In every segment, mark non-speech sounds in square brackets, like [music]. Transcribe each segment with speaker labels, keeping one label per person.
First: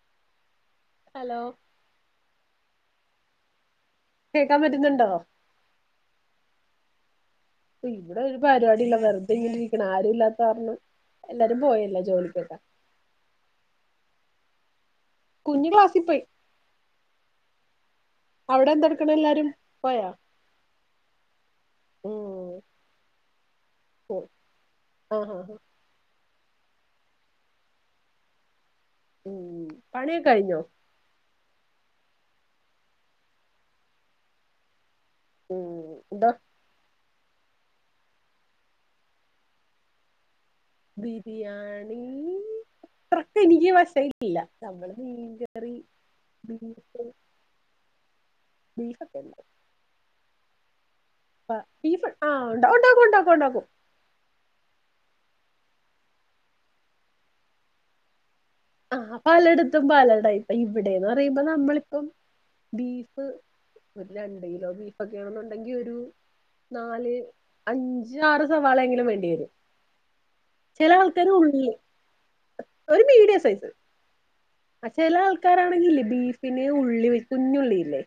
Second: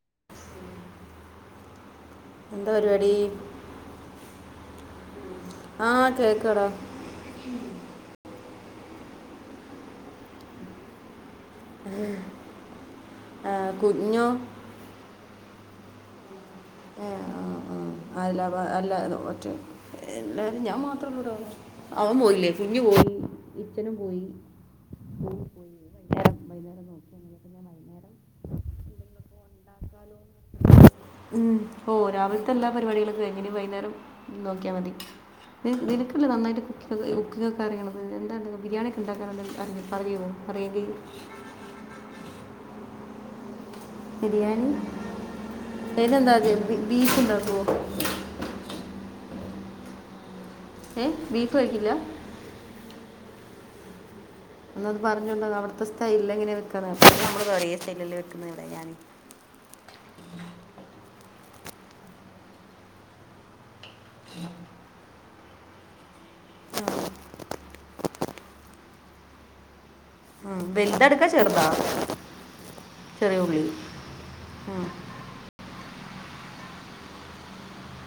Speaker 1: [unintelligible]
Speaker 2: Hello
Speaker 1: എന്താ പരിപാടി
Speaker 2: കേൾക്കാൻ പറ്റുന്നുണ്ട്
Speaker 1: ആ കേക്കാടാ
Speaker 2: ഇ ഇവിടെ ഒരു പരിപാടി ഇല്ല വെറുതെങ്ങിലും ഇരിക്കണ ആരും ഇല്ലാത്ത കാരണം എല്ലാരും പോയില്ല ജോലിക്കൊക്കെ
Speaker 1: കുഞ്ഞോ
Speaker 2: കുഞ്ഞി ക്ലാസിപ്പൊയി
Speaker 1: ഏ ആ ആ അല്ല പ
Speaker 2: അവിടെ
Speaker 1: അല്ല
Speaker 2: എന്തെടുക്കണ്
Speaker 1: ത്
Speaker 2: എല്ലാരും
Speaker 1: റ്റെ
Speaker 2: പോയാ
Speaker 1: എല്ലാരും ഞാൻ മാത്രല്ലടാ അവൻ പോയില്ലേ
Speaker 2: ഉം
Speaker 1: കുഞ്ഞു പോയി. ഇച്ഛനും പോയി.
Speaker 2: ആഹ ഹാ ഹാ
Speaker 1: വൈകുന്നേരം നോക്കി [unintelligible]
Speaker 2: ഉം പണിയൊക്കെഴിഞ്ഞോ
Speaker 1: ഉം ഓ രാവിൽത്തെ എല്ലാ പരിപാടികളും കഴിഞ്ഞ്. ഇനി വൈന്നേരം നോക്കിയാ മതി.
Speaker 2: ഉം
Speaker 1: നിനക്കല്ലെ
Speaker 2: എന്താ
Speaker 1: നന്നായിട്ട് കുക്കി ന്ന് ഉക്കിങ്ങൊക്ക അറിയണണത് എന്താണ്ട ബിരിയാണിയൊക്കെ [unintelligible] അറിയോ
Speaker 2: ബിരിയാണി അത്രക്ക് എനിക്ക് വശ തിട്ടില്ല.
Speaker 1: ബിരിയാണി
Speaker 2: നമ്മള് മീൻകറി
Speaker 1: അതിനെന്താ
Speaker 2: ബീഫ് ബീഫക്കല്ല
Speaker 1: ഏ ബീഫ്
Speaker 2: ബ
Speaker 1: കഴിക്കില്ല
Speaker 2: ബീഫ് ആഹ് ഉണ്ട ഉണ്ടാക്കും ഉണ്ടാക്കും ഉണ്ടാക്കും
Speaker 1: ന്നാന്ന് പറഞ്ഞോണ്ട അവിടുത്തെ സ്റ്റൈലെങ്ങനെ വെക്കാന്ന്. നമ്മള് ഒരേ സ്റ്റൈലെല്ലെ വെക്കാ
Speaker 2: ആഹ പലയിടത്തും പലേടൈപ്പാ ഇവിടേന്ന് പറയ്മ്പോ നമ്മളി ഇപ്പം ബീഫ് ഒരു രണ്ട് കിലോ ബീഫ് ഒക്കെയാണെന്നുണ്ടെങ്കി ഒരു നാല്, അഞ്ച്, ആറ് സവാളെങ്കിലും വേണ്ടി വരും. ചെല
Speaker 1: വലുതെടുക്ക
Speaker 2: ആൾക്കാര് ഉള്ളി
Speaker 1: ചെറുതാ
Speaker 2: ഒരു മീഡിയം
Speaker 1: ചെറിയ
Speaker 2: സൈസ്
Speaker 1: ഉള്ളി ഉം.
Speaker 2: ആ ചില ആൾക്കാരാണെങ്കില്ലേ ബീഫിന് ഉള്ളി കുഞ്ഞുള്ളില്ലേ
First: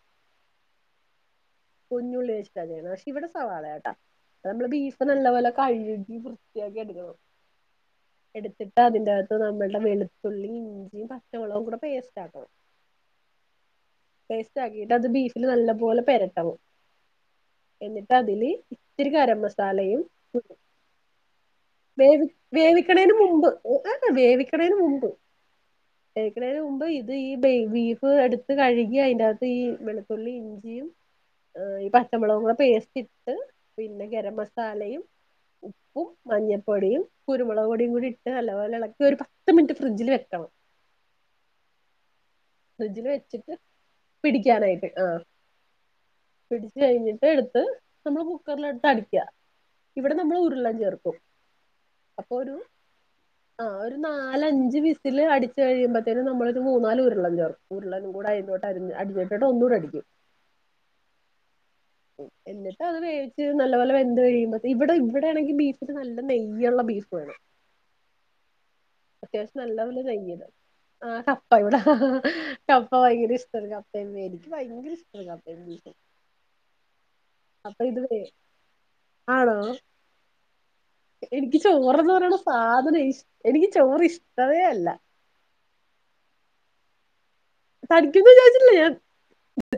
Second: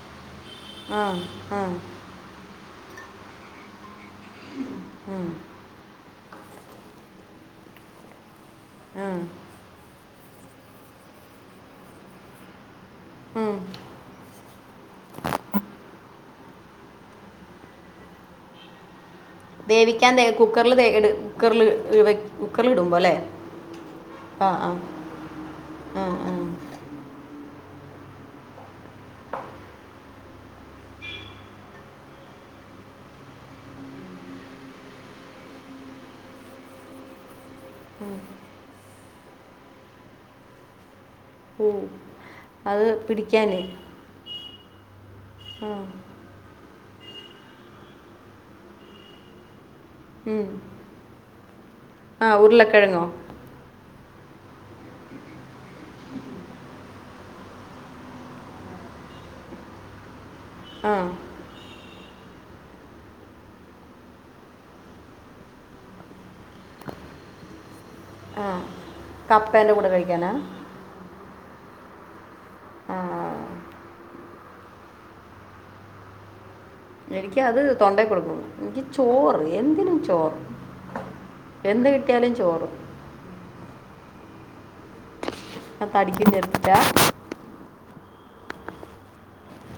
Speaker 1: ആഹ
Speaker 2: കുഞ്ഞുള്ളി വച്ചിട്ടാ ചെയ്യ്ണത്. ക്ഷെ ഇവിടെ സവാളയാട്ടാ. അത് അമ്മള് ബീഫ്
Speaker 1: ഉം,
Speaker 2: നല്ല പോലെ കഴുകി വൃ [unintelligible] എടുത്തിട്ട
Speaker 1: ഉം,
Speaker 2: അതിന്റെകത്ത് നമ്മൾടെ വെള് തുള്ളി ഇഞ്ചി യിംപച്ചമുളകും കൂടെ പേസ്റ്റ് ആാക്കണം
Speaker 1: ഉം.
Speaker 2: പേസ്റ്റാക്കിട്ട് അത് ബീഫില് നല്ല പോലെ പരട്ടാവോ എന്നിട്ടാ തില് ഇത്തിരി കരം മസാലയും
Speaker 1: വേവിക്കാൻ തേ
Speaker 2: മ്
Speaker 1: കുക്കറിൽ തേ കുക്കറിൽ
Speaker 2: വേവി
Speaker 1: കുക്കറിൽ ഇടുമ്പോൾ അല്ലേ
Speaker 2: വേവിക്കണേന് മുമ്പ്
Speaker 1: ആ ആ
Speaker 2: വേവിക്ക്ണേന് മുമ്പ്
Speaker 1: ആ ആ
Speaker 2: വേവിക്ക്ണേന് മുമ്പ് ഇത് ഈ ബേ ബീഫ് എടുത്ത് കഴുകി അയിൻ്റെകത്ത് ഈ വെളുത്തുള്ളി ഇഞ്ചിയും ഏ ഈ പച്ചമുളകു കൂടെപേസ്റ്റ് ഇട്ട് പിന്നെ ഗരം മസാലയും ഉപ്പും മഞ്ഞപ്പൊടിയും കുര് രുമുക് പൊടിയും കൂടി ഇട്ട് നല്ലപോലെ ഇളക്ക് ഒരു പത്ത് മിനിറ്റ് ഫ്രിഡ്ജിൽ വെക്കണം.
Speaker 1: ഉം
Speaker 2: ഫ്രിഡ്ജിൽ വെച്ചിട്ട് പിടിക്കാനായിട്ട് ആഹ
Speaker 1: ആ
Speaker 2: പി ടി കഴിഞ്ഞിട്ട് ഇട്ത്ത് നമ്മള് കുക്കർല്ട്ടടിക്ക. ഇവിടെ നമ്മൾ
Speaker 1: ഉം.
Speaker 2: ഉരുളം ചേർക്കും.
Speaker 1: ആ
Speaker 2: അപ്പൊ ഒരു
Speaker 1: ഉരുളക്കിഴങ്ങോ
Speaker 2: ആ ഒരു നാലഞ്ച് വിസില് അടിച്ചു കഴിയുമ്പോത്തേനും നമ്മളരു മൂന്നാല് ഉരുളം ചേർക്കും ഉരുളനും കൂടെ അയിലോട്ട് അരി അടിഞ്ഞിട്ടിട്ട് ഒന്നൂടെ അടിക്കും.
Speaker 1: ആഹ
Speaker 2: എന്നിട്ട് അത് വേവിച്ച് നല്ലപോലെ എന്നിട്ട് അത് വേവിച്ച് നല്ലത് പോലെ വെന്ത്കഴിയുമ്പ ഇവിടെ ഇവിടെയാണെങ്കിൽ ബീഫിന്റെ നല്ല നെയ്യള്ള ബീഫ് [unintelligible] വേണം. അത്യാവശ്യം
Speaker 1: കപ്പേൻ്റെ
Speaker 2: നല്ല
Speaker 1: കൂടെ
Speaker 2: പോലെ
Speaker 1: കഴിക്കാനാ
Speaker 2: നെയ്യ് ണ്ടാവും. ആ ഹാ ഇവിടെ ഹ ഹ ഹാ കപ്പ
Speaker 1: ആ
Speaker 2: വൈങ്ക ഇഷ്ടാണ്. കപ്പ അപ്പമ്മേനിക്ക് ഭയങ്കര ഇഷ്ടമണ് കപ്പേം ബീഫും
Speaker 1: എനിക്ക അത്
Speaker 2: അപ്പൊ ഇത്
Speaker 1: തൊണ്ടേ
Speaker 2: വേ
Speaker 1: കുടുങ്ങും. നിക്ക് ചോറ്
Speaker 2: ആണോ
Speaker 1: എന്തിനും ചോറ്
Speaker 2: എനിക്ക്
Speaker 1: എന്ത്
Speaker 2: ചോറന്നത്
Speaker 1: കിട്ടിയാലും
Speaker 2: പറയ്ണ
Speaker 1: ചോറ്
Speaker 2: സാധനം ഇഷ് എനിക്ക് ചോറ് ഇഷ്ടവേ അല്ല.
Speaker 1: ആ തടിക്കും വിചാര്ചിട്ടാ
Speaker 2: തടിക്കൂന്ന് വിചാരിച്ചില്ല ഞാൻ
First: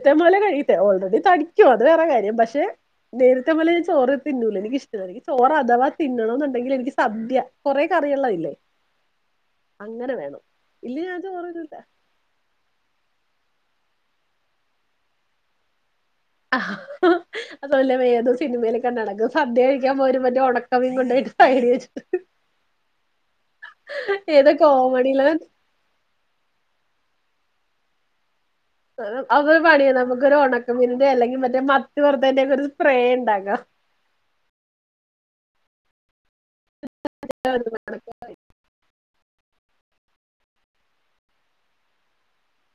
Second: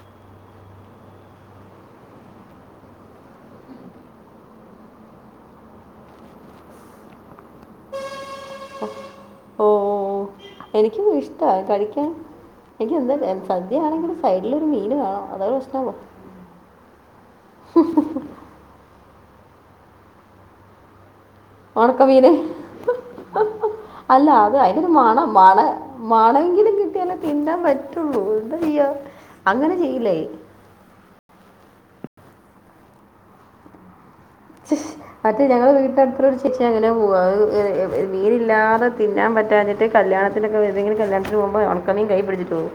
Speaker 2: ഇതേ പോലെ കഴിയട്ട ഓൾറെഡി തടിക്കൂ അത് വേറെ കാര്യം പക്ഷെ നേരത്തെ പോലെൻ ചോറ് തിന്നൂല നേരത്തേ പോലെ ഞാ ചോറ് തിന്നൂല എനിക്കിഷ്ടല്ല. ചോറ് അഥവാ തിന്നണന്നുണ്ടെങ്കില് സദ്യ. കൊറേ ക അറിയള്ള ഇല്ലേ
Speaker 1: അ
Speaker 2: അങ്ങനെ വേണം ഇല്ല
Speaker 1: എനിക്ക
Speaker 2: ഞാൻ
Speaker 1: ഇഷ്ട
Speaker 2: ചോറ് തിന്നൂല
Speaker 1: കഴിക്കാൻ എനിക്ക് എന്താ സദ്യയാണെങ്കിൽ സൈഡിൽ ഒരു മീൻ വേണം അതൊ പ്രശ്നമവു
Speaker 2: ആ അതൊല്ലേ ഏതോ സിനിമയിലൊ ക നടട സദ്യ കഴിക്കാൻ പോ മറ്റേ ഒണക്ക മീൻ കൊണ്ടയിട്ട്
Speaker 1: ഒണകമീന അല്ല
Speaker 2: ഏതോ
Speaker 1: അത് അയിന്രു മാണ
Speaker 2: കോമഡിയില്
Speaker 1: മാണ മാണമെങ്കിലും കിട്ടിയാല പിന്താ പറ്റുള്ളൂ ചെയ്യുക
Speaker 2: അതൊരു
Speaker 1: അങ്ങനെ
Speaker 2: പണിയാ
Speaker 1: ചെയ്യില്ലേ
Speaker 2: നമുക്കൊ ഒരു ഉണക്കമിന്റെ അല്ലെങ്കിൽറ്റ പക്ഷെ മറ്റ വെറുതന്റെക്കെ ഒരു സ്പ്രേ ഉണ്ടാക്ക
Speaker 1: ഛ്, മറ്റേ ഞങ്ങ വീട്ടിലടുത്തോട് ചിറ്റി അങ്ങനെ പോക അ മീനല്ലാതെ തിന്നാൻ പറ്റ കറ്റാഞ്ഞിട്ട്ല്യാണത്തിനൊെ വേതെങ്കിലും കല്യാത്തിന് പോകുമ്പോ ഒണക്ക മി കൈ പിടിച്ചട്ട് പോകും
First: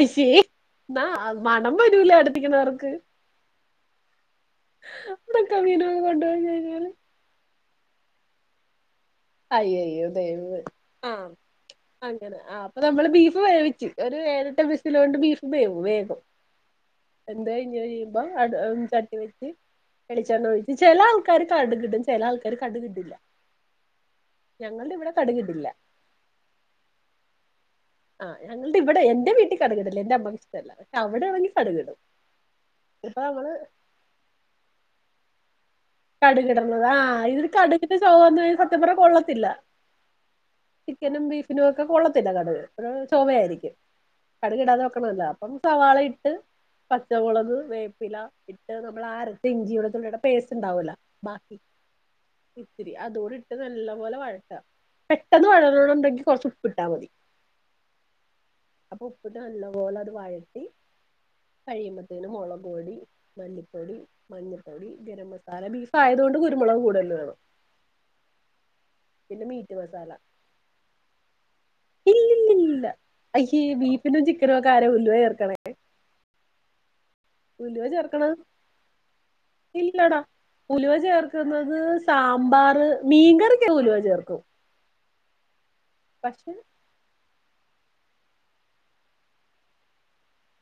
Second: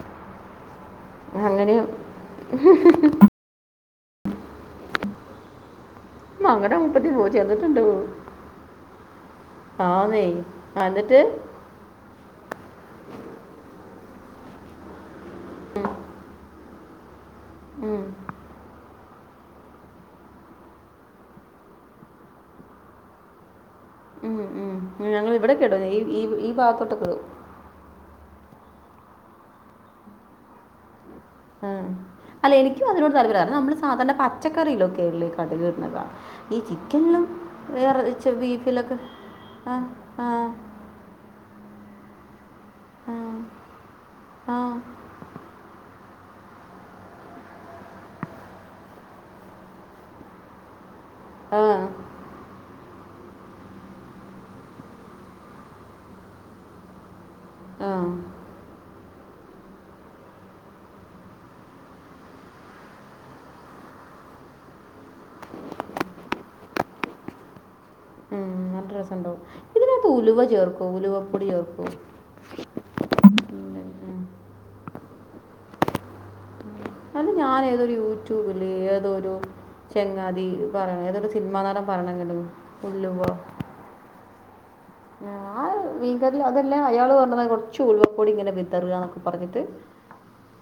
Speaker 2: ഐശേ എന്ന മണം
Speaker 1: അങ്ങനെ
Speaker 2: വരൂല അടുത്തിക്കുന്നവർക്ക് ന്തക്ക വീണു
Speaker 1: അങ്ങന മുപ്പത്തി പോ ചെന്നിട്ടുണ്ട്
Speaker 2: ആയി ആയി ഉത
Speaker 1: ആന്നേ
Speaker 2: ആ
Speaker 1: എന്നിട്ട്
Speaker 2: അപ്പൊ നമ്മള് ബീഫ് വേവിച്ച് ഒരു ഏഴട്ട്സ് വിസിലോണ്ട് ബീഫ് വേവും വേഗം എന്ത് കഴിഞ്ഞ് കഴിയുമ്പോ അ ചട്ടി വെച്ച് എളിച്ചെണ്ണഴിച്ചു ചെല ആൾക്കാര് കട്കിട്ടും ചില ആൾക്കാര് കട്ക് ട്ടില്ല ഞങ്ങളുടെ ഇവിടെ
Speaker 1: ഞങ്ങൾ ഇവിടെ ക്കെടും ഈ ഈ ഭാഗത്തോട്ടൊക്കടും
Speaker 2: ആഹ്ഞങ്ങുടെ ഇവിടെ എന്റെ വീട്ടിൽ കടകടല്ല എന്റെ അമ്മക്ക് ഇഷ്ടമല്ലാേ
Speaker 1: ഉ അല്ല എനിക്കും അതിനോട് തല്പര്യം കാരണം നമ്മള് സാധാരണ പച്ചക്കറയിലൊക്കെ ഉള്ള കട ഈ
Speaker 2: കടുകിടണത്
Speaker 1: ചിക്കനിലും
Speaker 2: ആഹ് ഇത് കടുകിന്റെ
Speaker 1: വേറെ ച
Speaker 2: ചൊവന്ന് സത്യം
Speaker 1: ബീഫിലൊക്കെ
Speaker 2: പറഞ്ഞ കൊള്ളത്തില്ല
Speaker 1: ആ ആ
Speaker 2: ചിക്കനും ബീഫിനും കൊള്ളത്തില്ല കടുക്
Speaker 1: ആ
Speaker 2: ചുമയായിരിക്കും
Speaker 1: ആ
Speaker 2: കടുക് ഇടാതെ വെക്കണല്ല അപ്പം സവാള ട്ട് പച്ചമുളക് വേപ്പില ഇട്ട് നമ്മൾ ആരത്തെ ഇഞ്ചിയുടെ തുള്ളിയുടെ പേസ്റ്റ് ഉണ്ടാവൂല ബാക്കി
Speaker 1: ആഹ്
Speaker 2: ഇത്തിരി അതോടിട്ട് നല്ല പോലെ വഴട്ട പെട്ടെന്ന് വഴന്നണ ഉണ്ടെങ്കിൽ കുറച്ച് ഉപ്പ്ട്ടാൽ മതി
Speaker 1: ആ
Speaker 2: അപ്പൊ ഉപ്പിട്ട് നല്ല പോലെ അത് വഴട്ടി കഴിയുമ്പത്തേനും മുളക് പൊടി മല്ലിപ്പൊടി മഞ്ഞപ്പൊടി ഗരം മസ നല്ല ബീഫ് ആയതൊണ്ട് കുരുമുളക് കൂടുതല് വേണം
Speaker 1: ന രസം ഉണ്ടാവും
Speaker 2: പിന്നെ മീറ്റ്
Speaker 1: ഇതിനത്
Speaker 2: മസാല
Speaker 1: ഉലുവ ചേർക്കോ ഉലുവപ്പൊടി ചേർക്കോ
Speaker 2: ഇല്ലല്ലല്ല അയ്യേ ബീഫിനും ചിക്കനോ ഒക്കെ ആര ഉല്ലുവ ചഏർക്കണേ
Speaker 1: അത് ഞാൻ ഏതൊരു യൂട്യൂബില് ഏതൊരു
Speaker 2: ഇല്ലടാ
Speaker 1: ചങ്ങാതി
Speaker 2: ഉലുവ
Speaker 1: പറയണ ഏതൊരു സിനിമാ
Speaker 2: ചേർക്കുന്നത്
Speaker 1: നടൻ പറയണെങ്കിലും
Speaker 2: സാമ്പാറ്
Speaker 1: ഉലുവ
Speaker 2: മീൻകറിക്കാ ഉലുവ ചേർക്ക കും
Speaker 1: മീൻ കറി അതെല്ല അയാള് പറഞ്ഞ കുറച്ച് ഉഴുവക്കൂടി ഇങ്ങനെ വിതറുക എന്നൊക്കെ പറഞ്ഞിട്ട്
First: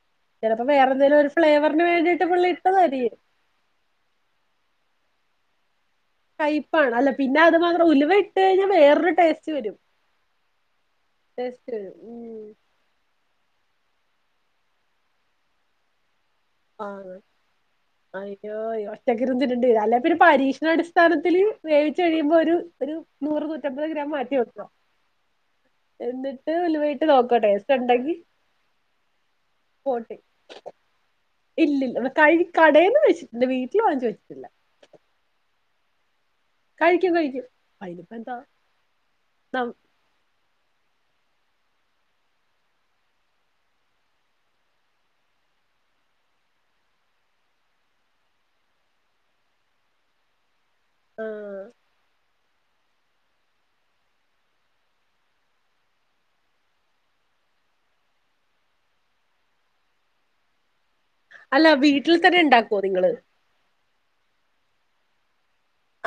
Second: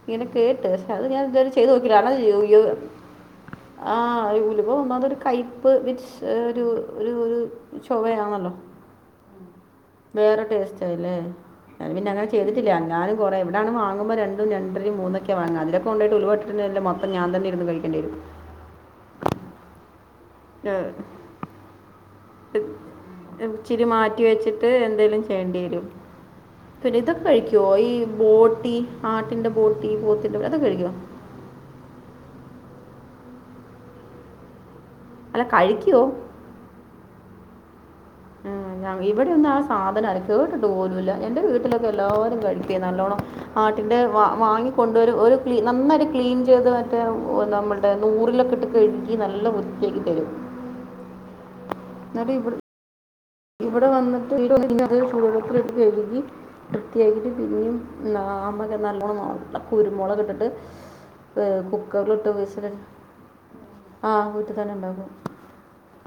Speaker 1: ഇങ്ങനെ
Speaker 2: ചിലപ്പോ
Speaker 1: കേട്ട് ശേ
Speaker 2: വേറെ
Speaker 1: അത്
Speaker 2: എന്തെലും
Speaker 1: ഞാൻ
Speaker 2: ഒരു
Speaker 1: ഇതുവരെ ചെയ്ത്
Speaker 2: ഫ്ലേവറിന്
Speaker 1: നോക്കില കണം
Speaker 2: വേണ്ടിയിട്ട്
Speaker 1: യു
Speaker 2: പുള്ളി
Speaker 1: യു
Speaker 2: ഇട്ടതായിരിക്കും
Speaker 1: ആ അ അതൊരു കൈപ്പ് വീറ്റ്സ് ഒരു
Speaker 2: കയ്പ്പാണ് അല്ല
Speaker 1: ഒരു ഒരു
Speaker 2: പിന്നെ അത് മാത്രം ഉലുവ ഇട്ട്
Speaker 1: ചോവയാണല്ലോ
Speaker 2: കഴിഞ്ഞാൽ വേറൊരു ടേസ്റ്റ് വരും
Speaker 1: ടേസ്റ്റ്ല്ലേ
Speaker 2: ടേസ്റ്റ്
Speaker 1: ഞാന്
Speaker 2: വരും
Speaker 1: പിന്നെ അനെ
Speaker 2: ഉം
Speaker 1: ചെയ്തിട്ട ഞാനോ കുറ എവിടാണ് വാങ്ങുമ്പോ രണ്ടും രണ്ടര മൂന്നൊക്കെ വങ്ങ അതിനൊക്കെണ്ടായിട്ട് ഉലുവ ഇട്ട്
Speaker 2: ആഅയോ ഒറ്റക്ക് ഇിരുന്ന് തിന്നേണ്ടിയിരും അല്ലപിന്നെ പരീക്ഷണാടിസ്ഥാനത്തിൽ വേവിച്ച കഴിയുമ്പോ ഒരു ഒരു നൂറ്
Speaker 1: ഉ ച്ചിരി
Speaker 2: നൂറ്റമ്പത് ഗ്രാം
Speaker 1: മാറ്റി
Speaker 2: വെക്കുക
Speaker 1: വെച്ചിട്ട് എന്തെലും ചെയ്യേണ്ടി വരും
Speaker 2: എന്നിട്ട്
Speaker 1: പിന്നെ
Speaker 2: ഉലുവയിട്ട്
Speaker 1: ഇതൊക്കെ
Speaker 2: നോക്കുക
Speaker 1: കഴിക്കുവോ
Speaker 2: ടേസ്റ്റ്
Speaker 1: ഈ
Speaker 2: ഉണ്ടെങ്കി
Speaker 1: ബോട്ടി ആട്ടിന്റെ ബോട്ടി
Speaker 2: പോട്ടെ
Speaker 1: പോത്തിന്റെടെ അതൊ കഴിക്കോ
Speaker 2: ഇല്ലില്ല ഇവിട കഴി കടേന്ന് കഴിച്ചിട്ട്ണ്ട് വീട്ടില് വാങ്ങിച്ച് കഴിച്ചിട്ടില്ല.
Speaker 1: കഴിക്കുവോ?
Speaker 2: കഴിക്കും കഴിക്കും. എന്താ
Speaker 1: ഉം ഞ ഇവിടെ ഒന്നും ആ
Speaker 2: നം
Speaker 1: സാധനം ആരും കേട്ട് പോലുല്ല എന്റെ വീട്ടിലൊക്കെ എല്ലാവരും കഴിക്കുഏ നല്ലോണ്ണം ആട്ടിന്റെ വാങ് വാങ്ങിക്കൊണ്ടു വരും ഒരുക്ലീ നന്നായിട്ട് ക്ലീൻ ചെയ്ത് മറ്റേ നമ്മളുടെ നൂറിലൊക്കെ ഇട്ട് കഴുകി നല്ല വൃത്തിയാക്കിതരും
Speaker 2: ആ
Speaker 1: ന്നട്ടി ഇബ്ൾ ഇവിടെ വന്നട്ട് [inaudible] ചൂടുവെള്ളത്തലിട്ട് കഴ്കി വൃത്തിയായിട്ട് പിന്നെയും [unintelligible] നല്ലോണം നോ കുരുമുളകിട്ടിട്ട് ഏ
Speaker 2: അല്ല വീട്ടിൽ
Speaker 1: കുക്കറില് ഇട്ട്
Speaker 2: തന്നെ
Speaker 1: വിസിൽ,
Speaker 2: ഇണ്ടാക്കുവോ നിങ്ങള്
Speaker 1: ആഹ് വീട്ടി തെന്നെ ണ്ടാക്കും.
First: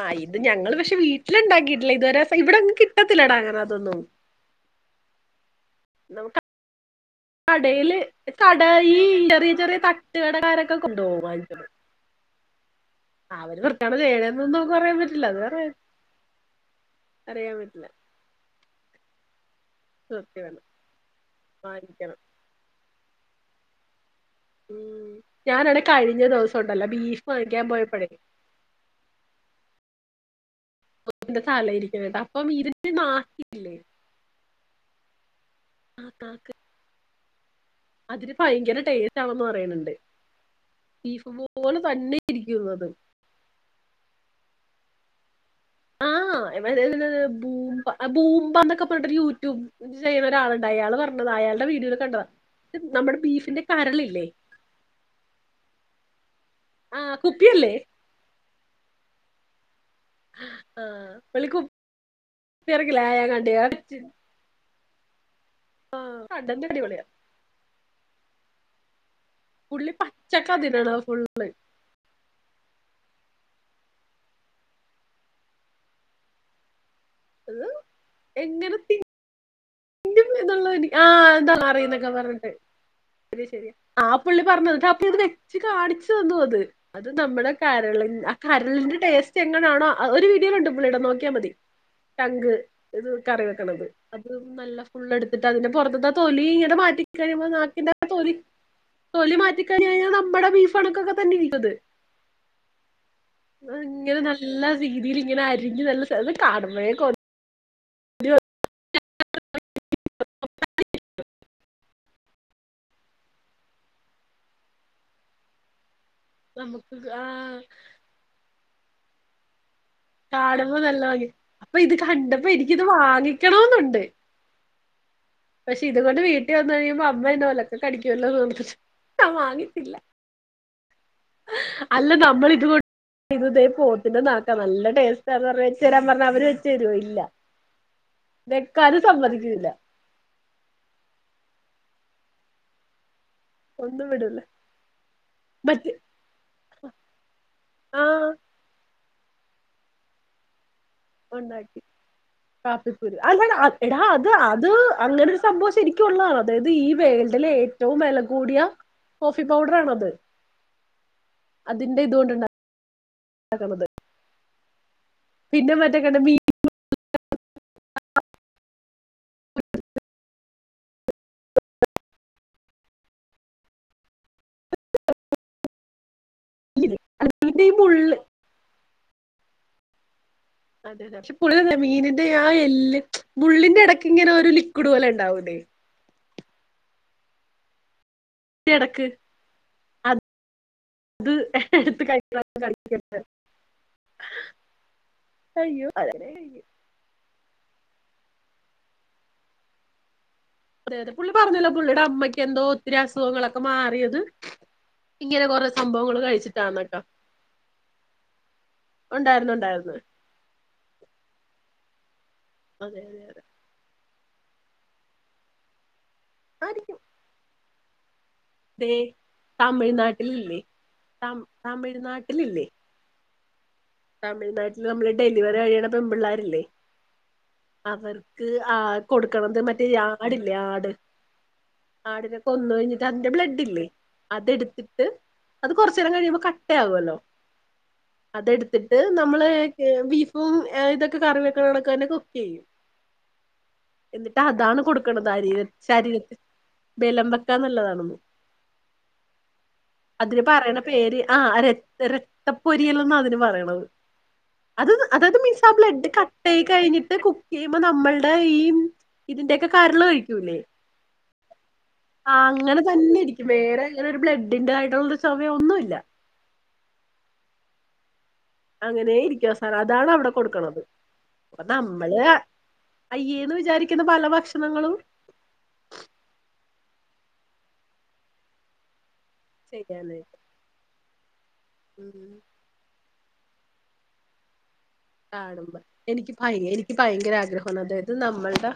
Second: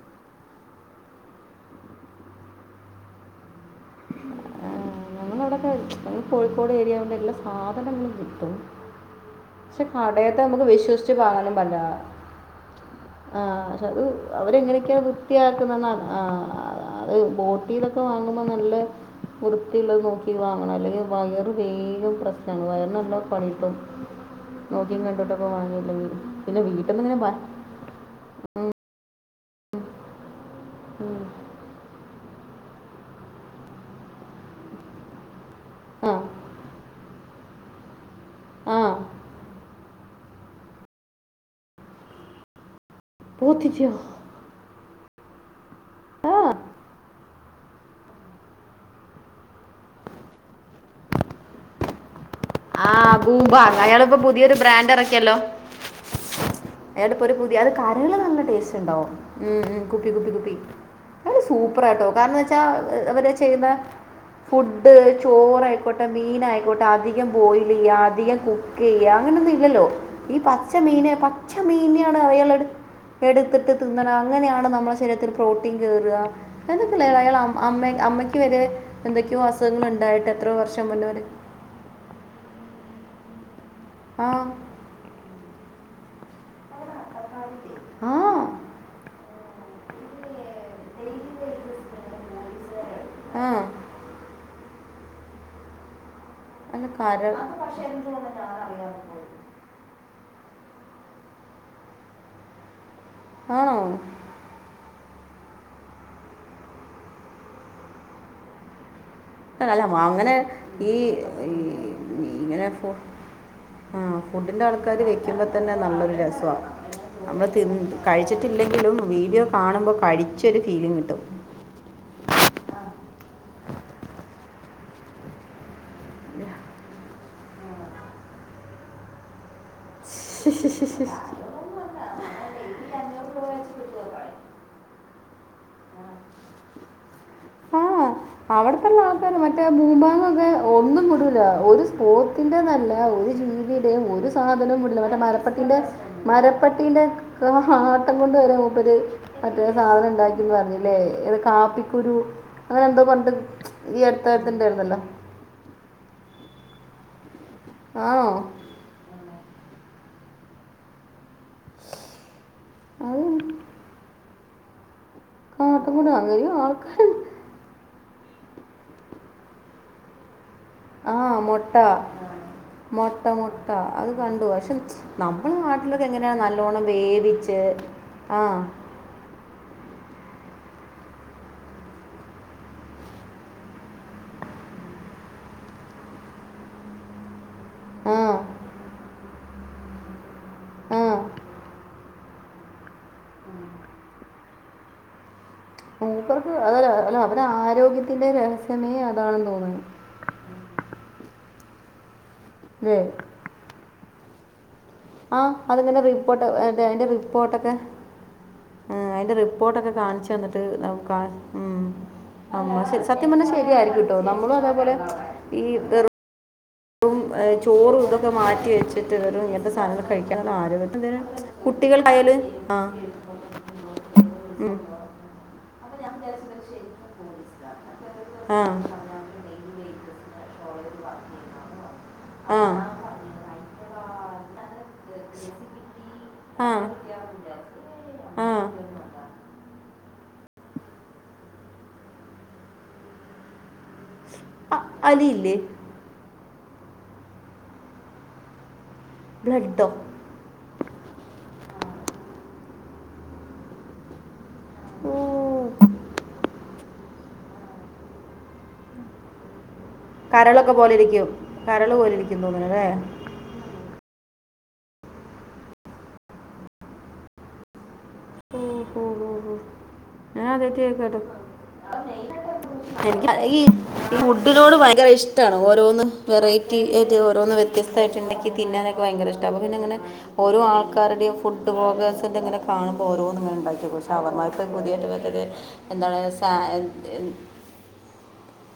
Speaker 2: ആഹ് ഇത് ഞങ്ങള് പഷെ വീട്ടില് ണ്ടാക്കിയിട്ടില്ല ഇതുവരെ, ഇവിടെങ്ങ് കിട്ടത്തില്ലടാങ്ങന അതൊന്നും
Speaker 1: ആഹ് [unintelligible] മ്മള്
Speaker 2: നമുക്ക്
Speaker 1: കോഴിക്കോട് ഏരിയായോണ്ട് എല്ല
Speaker 2: കടേല്
Speaker 1: സാധനങ്ങളും കിട്ടും
Speaker 2: കട ഈ ചെറിയ ചെറിയ
Speaker 1: പക്ഷെ കടയത്തെ നമുക്ക്
Speaker 2: തട്ടുകടക്കാരൊക്കെ
Speaker 1: വിശ്വസ്ച്
Speaker 2: കൊണ്ടുപോകും
Speaker 1: പാങ്ങാനും
Speaker 2: വാങ്ങിച്ചോണ്ട്
Speaker 1: പറ്റ്ല ആ
Speaker 2: അവര് വൃത്തിയാണോ
Speaker 1: ഷെത്
Speaker 2: ചെയ്യണേന്നൊന്നും നമുക്ക് പറയാൻ
Speaker 1: അവരെങ്ങനെയൊക്കെയാണ്
Speaker 2: പറ്റില്ല അത് വേറെ
Speaker 1: വൃത്തിയാക്കുന്നെന്നാണ്, ആ അ അത്
Speaker 2: അറിയാൻ പറ്റില്ല
Speaker 1: ബോട്ടിയിലൊക്കെ വാങ്ങ ങ്ങുമ്മൊ നല്ല വൃത്തിള്ളത് നോക്കി
Speaker 2: സത്യമാണ്
Speaker 1: വാങ്ങണം അല്ലെങ്കിൽ വയറ് വേഗം
Speaker 2: വാങ്ങിക്കണം
Speaker 1: പ്രശ്നാണ് വയറിന് [unintelligible] [unintelligible] പണിട്ടും നോക്കി
Speaker 2: ഉം
Speaker 1: കണ്ടോട്ടൊക്കെ
Speaker 2: ഞാനാണെ
Speaker 1: വാങ്ങീല്ലെങ്കി
Speaker 2: കഴിഞ്ഞ
Speaker 1: [unintelligible]
Speaker 2: ദിവസം
Speaker 1: പിന്നെ
Speaker 2: ഉണ്ടല്ലോ
Speaker 1: വീട്ടന്ന്ങ്ങനെ
Speaker 2: ബീഫ്
Speaker 1: വ
Speaker 2: വാങ്ങിക്കാൻ പോയപ്പോഴേ അന്റെ തല ഇരിക്കണ [unintelligible] ഇരുന്ന് [unintelligible] ആ താക്ക് അതില്
Speaker 1: ആ
Speaker 2: ഭയങ്കര ടേസ്റ്റ് ആണന്ന് പറയണണ്ട്. ബീഫ് പോലെ തന്നെ ഇരിക്കുന്നത്
Speaker 1: പൂത്തിച്യോ? ഓ
Speaker 2: [unintelligible] ബൂംബ ആ ഭൂമ്പ എന്നൊക്കെ പറഞ്ഞിട്ട് ഒരു യൂട്യൂബ് ചെയ്യണ ഒരാളുണ്ട് അയാൾ പർഞ്ഞതാ പറഞ്ഞത അയാളുടെ വീഡിയോൽ കണ്ടതാ ഇത്
Speaker 1: ആ
Speaker 2: നമ്മുടെ ബീഫിന്റെ
Speaker 1: ബൂമ്പാർ അയാളിപ്പോ
Speaker 2: കരളില്ലേ
Speaker 1: പുതിയൊരു ബ്രാൻഡ് ഇറക്കിയല്ലോ
Speaker 2: ആ
Speaker 1: എടപ്പൊരു പുതിയ അത്
Speaker 2: കുപ്പിയല്ലേ
Speaker 1: കരള് നല്ല ടേസ്റ്റ് ഇണ്ടാവും ഉം ഉം കുപ്പി കുപ്പി കുപ്പി
Speaker 2: ആ
Speaker 1: അവല്
Speaker 2: പുള്ളി കുപ്പി
Speaker 1: സൂപ്പറാ ട്ടോ കാരണം ന്ന്‌വെച്ചാ
Speaker 2: ഇറക്കില്ല ഞാൻ
Speaker 1: അവര്
Speaker 2: കണ്ടിയാ
Speaker 1: ചെയ്യുന്ന ഫുഡ് ഇത് ചോറായിക്കോട്ടെ
Speaker 2: കണ്ടന്റ്
Speaker 1: മീനായിക്കോട്ടെ
Speaker 2: അടിപൊളിയാ
Speaker 1: അധികം പോയി അധിക കുക്കി ല്ല്യ. അങ്ങനൊന്നും ഇല്ലല്ലോ
Speaker 2: പുള്ളി
Speaker 1: ഈ
Speaker 2: പച്ചക്ക
Speaker 1: പച്ച
Speaker 2: തിന്നണ
Speaker 1: മീന പച്ചമീൻയാണ് അയാള് എട് എടു ത് ത് തിന്നലാ അങ്ങനെയാണ് നമ്മള ശരീരത്തിൽ പ്രോട്ടീൻ കേറ്ആ. എന്തെ അയാള് അയാളെ അം
Speaker 2: ഫുള്ള്
Speaker 1: അമ്മയ് അമ്മയ്ക്ക് വരെ എന്തൊക്കെയോ അസു
Speaker 2: [unintelligible] ആഹ് അതാ അറിയുന്നൊക്കെ പറഞ്ഞിട്ട്. ശരി ശരി ആ പുള്ളി പറഞ്ഞത്ട്ട് അപ്പൊ ഇത് വെച്ച് കാണിച്ചു തന്നു അത് അത് നമ്മുടെ കരളി ആ കരളിന്റെ ടേസ്റ്റ് എങ്ങനെയാണോ ഒരു വീഡിയോൽ ഉണ്ട് നമ്മളിവിട നോക്കിയാമതി ട്ടങ്ക്. ഇത് കറി
Speaker 1: ആ
Speaker 2: വെക്കണത് അത് നല്ല ഫുള് എടുത്തിട്ടതിന്റെ പുറത്ത്ത്തെ തൊലി ഇങ്ങനെ
Speaker 1: അല്ല
Speaker 2: മാറ്റി
Speaker 1: കര
Speaker 2: കഴിയുമ്പോ നാക്കിന്റെ ആ തൊലി തൊലി മാറ്റി കഴിഞ്ഞയിഞ്ഞാൽ നമ്മുടെ ബീഫ് പണക്കൊക്കെ തന്നെ ഇരിക്കണത്. അത്
Speaker 1: ആണോ
Speaker 2: ഇങ്ങനെ നല്ല വീത് ഈല് ഇങ്ങന അരിഞ്ഞ് നല്ല കാണുമ്പൊയെ കൊതി [unintelligible]
Speaker 1: അല്ല മാ അങ്ങനെ ഈ ഇങ്ങനെ പ്പൊ ആ ഫുഡിന്റെ ആൾക്കാര് വെക്കുമ്പോ തന്നെ നല്ലൊരു [unintelligible]
Speaker 2: നമുക്ക് ആ
Speaker 1: നമ്മള് തിൻ കഴിച്ചിട്ടില്ലെങ്കിലും വീഡിയോ കാണുമ്പോ
Speaker 2: കാണുമ്പോ നല്ല ഭംഗി അപ്പൊ ഇത് കണ്ടപ്പോ എനിക്കിത് വാങ്ങിക്കണോന്നുണ്ട്.
Speaker 1: [inaudible]
Speaker 2: പക്ഷെ ഇതുകൊണ്ട് വീട്ടിൽ വന്നു കഴിയുമ്പോ അമ്മ എന്ന ഒലക്കക്കടിക്കുഅല്ലോന്ന് ഓർത്തിട്ട് ഞാൻ വാങ്ങിട്ടില്ല.
Speaker 1: ശിഷി ഷി ഷി
Speaker 2: അല്ല നമ്മൾ ഇത്ണ്ട് ഇത പോത്തിന്നാക്കാം നല്ല എന്ന് പറ വെച്ച തരാൻ പറഞ്ഞ അവര് വെച്ച് തരുമോ ഇല്ല
Speaker 1: അവിടത്തെുള്ള
Speaker 2: വെക്കാനും
Speaker 1: ആൾക്കാര മറ്റേ
Speaker 2: സമ്മതിക്കൂല്ല
Speaker 1: ഭൂഭാഗൊക്കെ ഒന്നും വിടല ഒരു പോത്തിന്റെ നല്ല ജീവിയുടെയും
Speaker 2: ഒന്നും
Speaker 1: ഒരു
Speaker 2: വിടൂല
Speaker 1: സാധനവും മുട മറ്റേ മരപ്പട്ടീന്റെ
Speaker 2: മറ്റ്
Speaker 1: മരപ്പട്ടീന്റെ ആട്ടം
Speaker 2: ആഹ്
Speaker 1: കൊണ്ട് മപ്പ മറ്റേ സാധനം ഉണ്ടാക്കിന്ന് പറഞ്ഞേത് കാപ്പിക്കുരു അങ്ങനെ എന്തോ പറഞ്ഞിട്ട്
Speaker 2: അതാണ് അടാ
Speaker 1: ഈ അടുത്ത
Speaker 2: അത് അത്
Speaker 1: അടുത്തുണ്ടായിരുന്നല്ലോ
Speaker 2: അങ്ങനരു സംഭവം ശരിക്കുംള്ളതാണ് അതായത് ഈ വേഖല ലെ ഏറ്റവും വില
Speaker 1: ആണോ
Speaker 2: കൂടിയ കോഫി പൗഡർ ആണത് അതിന്റെ ഇതുകൊണ്ടുണ്ട
Speaker 1: അത്
Speaker 2: കണത്ത്
Speaker 1: കാട്ട കൂട അങ്ങോ ആൾക്കാാര് ആ മൊട്ടാ മുട്ട മുട്ട അത് കണ്ടു പക്ഷെ നമ്മുടെ നാട്ടിലൊക്കെ എങ്ങനെയാണ് നല്ലോണ്ണം വേ
Speaker 2: മീനില്ലേ
Speaker 1: ച്ച്
Speaker 2: മീനിന്റെ ഈ മുള്ള്
Speaker 1: ആ
Speaker 2: അതെ അതെ പക്ഷെ പുുള്ളി മീനിന്റെ ആ എല്ല് മുള്ളിന്റെറെ ഇടക്ക ഇങ്ങനെ ഒരു ലിക്വിഡ് പോലെ ഉണ്ടാവതേ
Speaker 1: ആം
Speaker 2: കിടക്ക്
Speaker 1: ആ
Speaker 2: അത് എടുത്ത് കഴിക്ക കഴിക്കിക്കട്ട
Speaker 1: മൂപ്പർക്ക് അതല്ല അല്ല അവടെ ആരോഗ്യത്തിന്റെ രഹസ്യമേ അതാണെന്ന് തോന്നുന്നു
Speaker 2: അതെ അതെ പുള്ളി പറഞ്ഞില്ല പുള്ളിയുടെ അമ്മയ്ക്ക് എന്തോ ഒത്തിരി
Speaker 1: അല്ലേ
Speaker 2: അസുഖങ്ങളൊക്കെ മാറിയത്
Speaker 1: ആ
Speaker 2: ഇങ്ങനെ കുറെ
Speaker 1: അത്ങ്ങനെ
Speaker 2: സംഭവങ്ങൾ
Speaker 1: റിപ്പോർട്ട്
Speaker 2: കഴിച്ചിട്ടാന്നൊക്കെ
Speaker 1: അതിന്റെ റിപ്പോർട്ട് ഒക്കെ ആ അതിന്റെ
Speaker 2: ഉണ്ടായിരുന്നു ഉണ്ടായിരുന്നു
Speaker 1: റിപ്പോർട്ടൊക്കെ കാണിച്ചു വന്നിട്ട് കാ ഉ ആമ്മ
Speaker 2: അതെ അതെ
Speaker 1: സത്യം പറഞ്ഞ ശെരിയായിരിക്കും കേട്ടോ നമ്മളും അതേപോലെ ഈറ
Speaker 2: ആരിക്കും
Speaker 1: ചോറത മാറ്റി വെച്ചിട്ട് വെറും ഇങ്ങനത്തെ സാധനങ്ങ കഴിക്കാനുള്ള
Speaker 2: തമിഴ്നാട്ടിലില്ലേ
Speaker 1: ആര
Speaker 2: തം-
Speaker 1: കുട്ടികൾ ആയല് ആ ഉം,
Speaker 2: തമിഴ്നാട്ടില് നമ്മള് ഡെലിവറി കഴിയണ പെൺ പിള്ളേരില്ലേ അവർക്ക് ആ കൊടുക്കണത് മറ്റേ ആടില്ലേ ആട് ആടിനക്കെ
Speaker 1: ആ
Speaker 2: ഒന്ന കഴിഞ്ഞിട്ട് അതിന്റെ ബ്ലഡ് ഇല്ലേ അതെടുത്തിട്ട് അത് കുറച്ച നേരം കഴിയുമ്പോ
Speaker 1: ആ
Speaker 2: കട്ടയാകുമല്ലോ
Speaker 1: ആ
Speaker 2: അതെടുത്തിട്ട് നമ്മള് ബീഫും ഇതൊക്കെ കറി വെക്ക നടക്കന്നെ കുക്ക് ചെയ്യും എന്ത് അതാണ്
Speaker 1: അ-
Speaker 2: കൊടുക്കണത് ശരീ
Speaker 1: അലിയില്ലേ
Speaker 2: ശരീരത്തെ ബലം വെക്കാ നല്ലതാണെന്ന്
Speaker 1: ബ്ലഡ് ഓ
Speaker 2: അതിന് പറയണ പേര് ആ ര രക്ത പൊരിയല്ലന്ന അതിന് പറയണത് അത്
Speaker 1: ഓ
Speaker 2: അതായത് മിസ്സാ ബ്ലഡ് കട്ടയി കഴിഞ്ഞിട്ട് കുക്ക് ചെയ്യുമ്പോ നമ്മളുടെ ഈ ഇതിൻ്റെ ഒക്കെ കരളു കഴിയ്ക്കുലെ
Speaker 1: കരളൊക്കെ പോലെ ഇരിക്കും കരൾ പോലെ
Speaker 2: ആ
Speaker 1: ഇരിക്കും തോന്നുന്നു
Speaker 2: അങ്ങനെ
Speaker 1: അല്ലേ
Speaker 2: തന്നെ ഇരിക്കും വേറെ അങ്ങനെ ഒരു ബ്ലഡ് ടിന്റെ ആയിട്ടുള്ളരു ചൊവ യൊ ഒന്നുമല്ല
Speaker 1: ഓ, ഓ,
Speaker 2: അങ്ങനെ
Speaker 1: ഓ,
Speaker 2: ഇരിക്കുവ
Speaker 1: ഓ.
Speaker 2: അവസാനം അതാണ് അവിടെ
Speaker 1: ഞാൻ ആദ്യയയിട്ട്
Speaker 2: കൊടുക്കണത്
Speaker 1: കേക്കുവട്ടോ
Speaker 2: അപ്പൊ നമ്മള്
Speaker 1: എനിക്ക്
Speaker 2: അയ്യേന്ന്
Speaker 1: ഈഈ
Speaker 2: വിചാരിക്കുന്ന പല
Speaker 1: ഫുഡിനോട്
Speaker 2: ഭക്ഷണങ്ങളും
Speaker 1: ഭയങ്കര ഇഷ്ടമാണ് ഓരോന്ന് വെറൈറ്റി ഓരോന്ന് വ്യത്സ്തമായിട്ടുണ്ടങ്ക തിനാനൊക്കെ ഭയങ്കര ഇഷ്ടമാണ് അപ്പോ പിന്നെ അങ്ങന
Speaker 2: ചെയ്യാനായിട്ട്
Speaker 1: ഓരോ ആൾക്കാരുടെയും ഫുഡ്
Speaker 2: ഉം
Speaker 1: ബോഗ്സിൻ്റെ അങ്ങനെ കാണുമ്പോൾ ഓരോ ഇങ്ങനെ ഉണ്ടാക്കക്ക പക്ഷ അവർക്കക്ക് പുതിയ
Speaker 2: കാണുമ്പ എനിക്ക് ഭയ എനിക്ക് ഭയങ്കര ആഗ്രഹമാണ് അതായത് നമ്മളുടെ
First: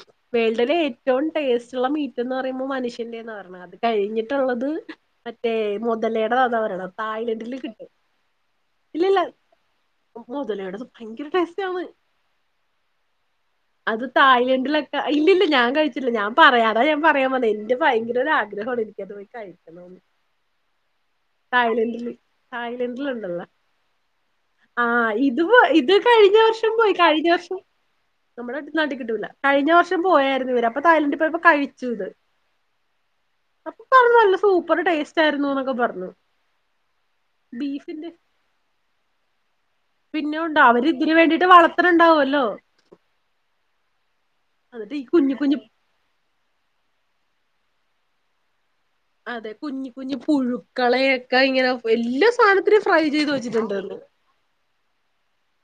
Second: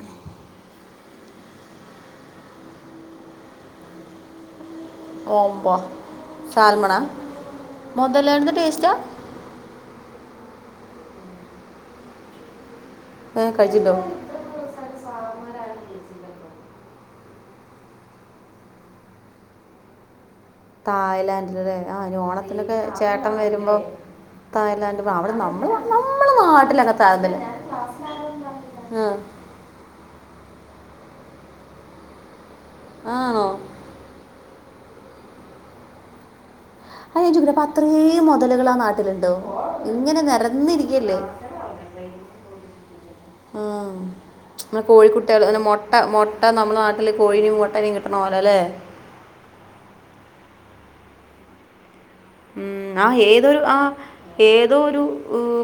Speaker 1: ഉ
Speaker 2: വേൾഡിലെ ഏറ്റവും ടേസ്റ്റ് ഉള്ള മീറ്റ് എന്ന് പറയുമ്പോൾ മനുഷ്യന്റെന്ന് പറഞ്ഞ അത് കഴിഞ്ഞിട്ടുള്ളത് മറ്റേ
Speaker 1: ഓമ്പോ
Speaker 2: മുതലേയുടെ തന്നവരാണോ
Speaker 1: സാൽമണ
Speaker 2: തായ്ലഡില് കിട്ടും
Speaker 1: മുതലായിരുന്ന ടേസ്റ്റാ
Speaker 2: ഇല്ലല്ല മുതലായിവിട ഭയങ്കര ടേസ്റ്റ് ആന്ന്
Speaker 1: കഴിച്ചിട്ടോ
Speaker 2: അത് തായ്ലൻഡിലൊക്കെ ഇല്ലില്ല ഞാൻ കഴിച്ചില്ല ഞാൻ പറയാതാ ഞാൻ പറ പറയാൻ എന്റെ ഭയങ്കര ആഗ്രഹമാണ് എനിക്കത് പോയി കഴിക്കണന്ന്
Speaker 1: തായ്ലാൻഡില ആഹ
Speaker 2: തായ്ലൻഡില്
Speaker 1: ഓണത്തിനൊക്കെ ചേട്ടം
Speaker 2: തായ്ലൻഡിലുണ്ടല്ലോ
Speaker 1: വരുമ്പോ തായ്ല
Speaker 2: ആ
Speaker 1: അല്ലാ അവിടെ
Speaker 2: ഇത് പോ-
Speaker 1: നമ്മ
Speaker 2: ഇത്
Speaker 1: നമ്മളെ
Speaker 2: കഴിഞ്ഞ വർഷം
Speaker 1: നാട്ടില
Speaker 2: പോയി
Speaker 1: അങ്ങെ ത
Speaker 2: കഴിഞ്ഞ വർഷം നമ്മുടെ അടു നാട്ട കിട്ടില്ല കഴിഞ്ഞ വർഷം പോയായിരുന്നു ഇവര് അപ്പൊ തായ്ലൻറിിൽ പോയപ്പോ കഴിച്ചു ഇത്
Speaker 1: ആഹ
Speaker 2: അപ്പൊ പറഞ്ഞു നല്ല സൂപ്പർ ടേസ്റ്റ് ആയിരുന്നു എന്നൊക്കെ പറഞ്ഞു
Speaker 1: അ ചുവിപ്പ
Speaker 2: ബീഫിന്റെ
Speaker 1: അത്രയും മുതലുകൾ ആ നാട്ടിലുണ്ടോ ഇങ്ങനെ
Speaker 2: പിന്നെ ഉണ്ട് അവര് ഇതിന്
Speaker 1: നിറന്നിരിക്കല്ലേ
Speaker 2: വേണ്ടിട്ട് വളർത്തണുണ്ടാവുമല്ലോ
Speaker 1: ആ
Speaker 2: എന്നിട്ട് ഈ കുഞ്ഞു കുഞ്ഞു
Speaker 1: കോഴിക്കുട്ടിയല്ലെ മുൊട്ട മുട്ട നമ്മെ നാട്ടില് കോഴും മുട്ടനും കിട്ടണ പോലെ അല്ലെ
Speaker 2: അതെ കുഞ്ഞ കുഞ്ഞഞ് പുഴുക്കളെയൊക്കെ ഇങ്ങനെ എല്ലാ സാധനത്തിനും
Speaker 1: ഉം
Speaker 2: ഫ്രൈ
Speaker 1: ആ
Speaker 2: ചെയ്ത്
Speaker 1: ഏതൊരു ആ
Speaker 2: വെച്ചിട്ടുണ്ടന്ന്
Speaker 1: ഏതോരു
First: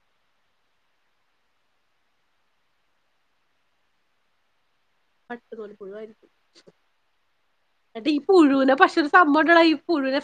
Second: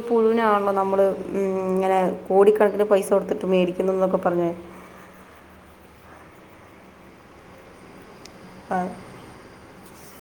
Speaker 1: പുഴുനാണല്ലോ നമ്മള് ഇങ്ങനെ കോടിക്കണക്കിന് പൈസ കൊടുത്തിട്ട് മേടിക്കുന്നു എന്നൊക്കെ പറഞ്ഞ
Speaker 2: പട്ടു തോലി പുഴുവായിരിക്കും പുഴുവിന
Speaker 1: ആ,
Speaker 2: പക്ഷെൊരു സമ്മ ഈ പുഴവിനെ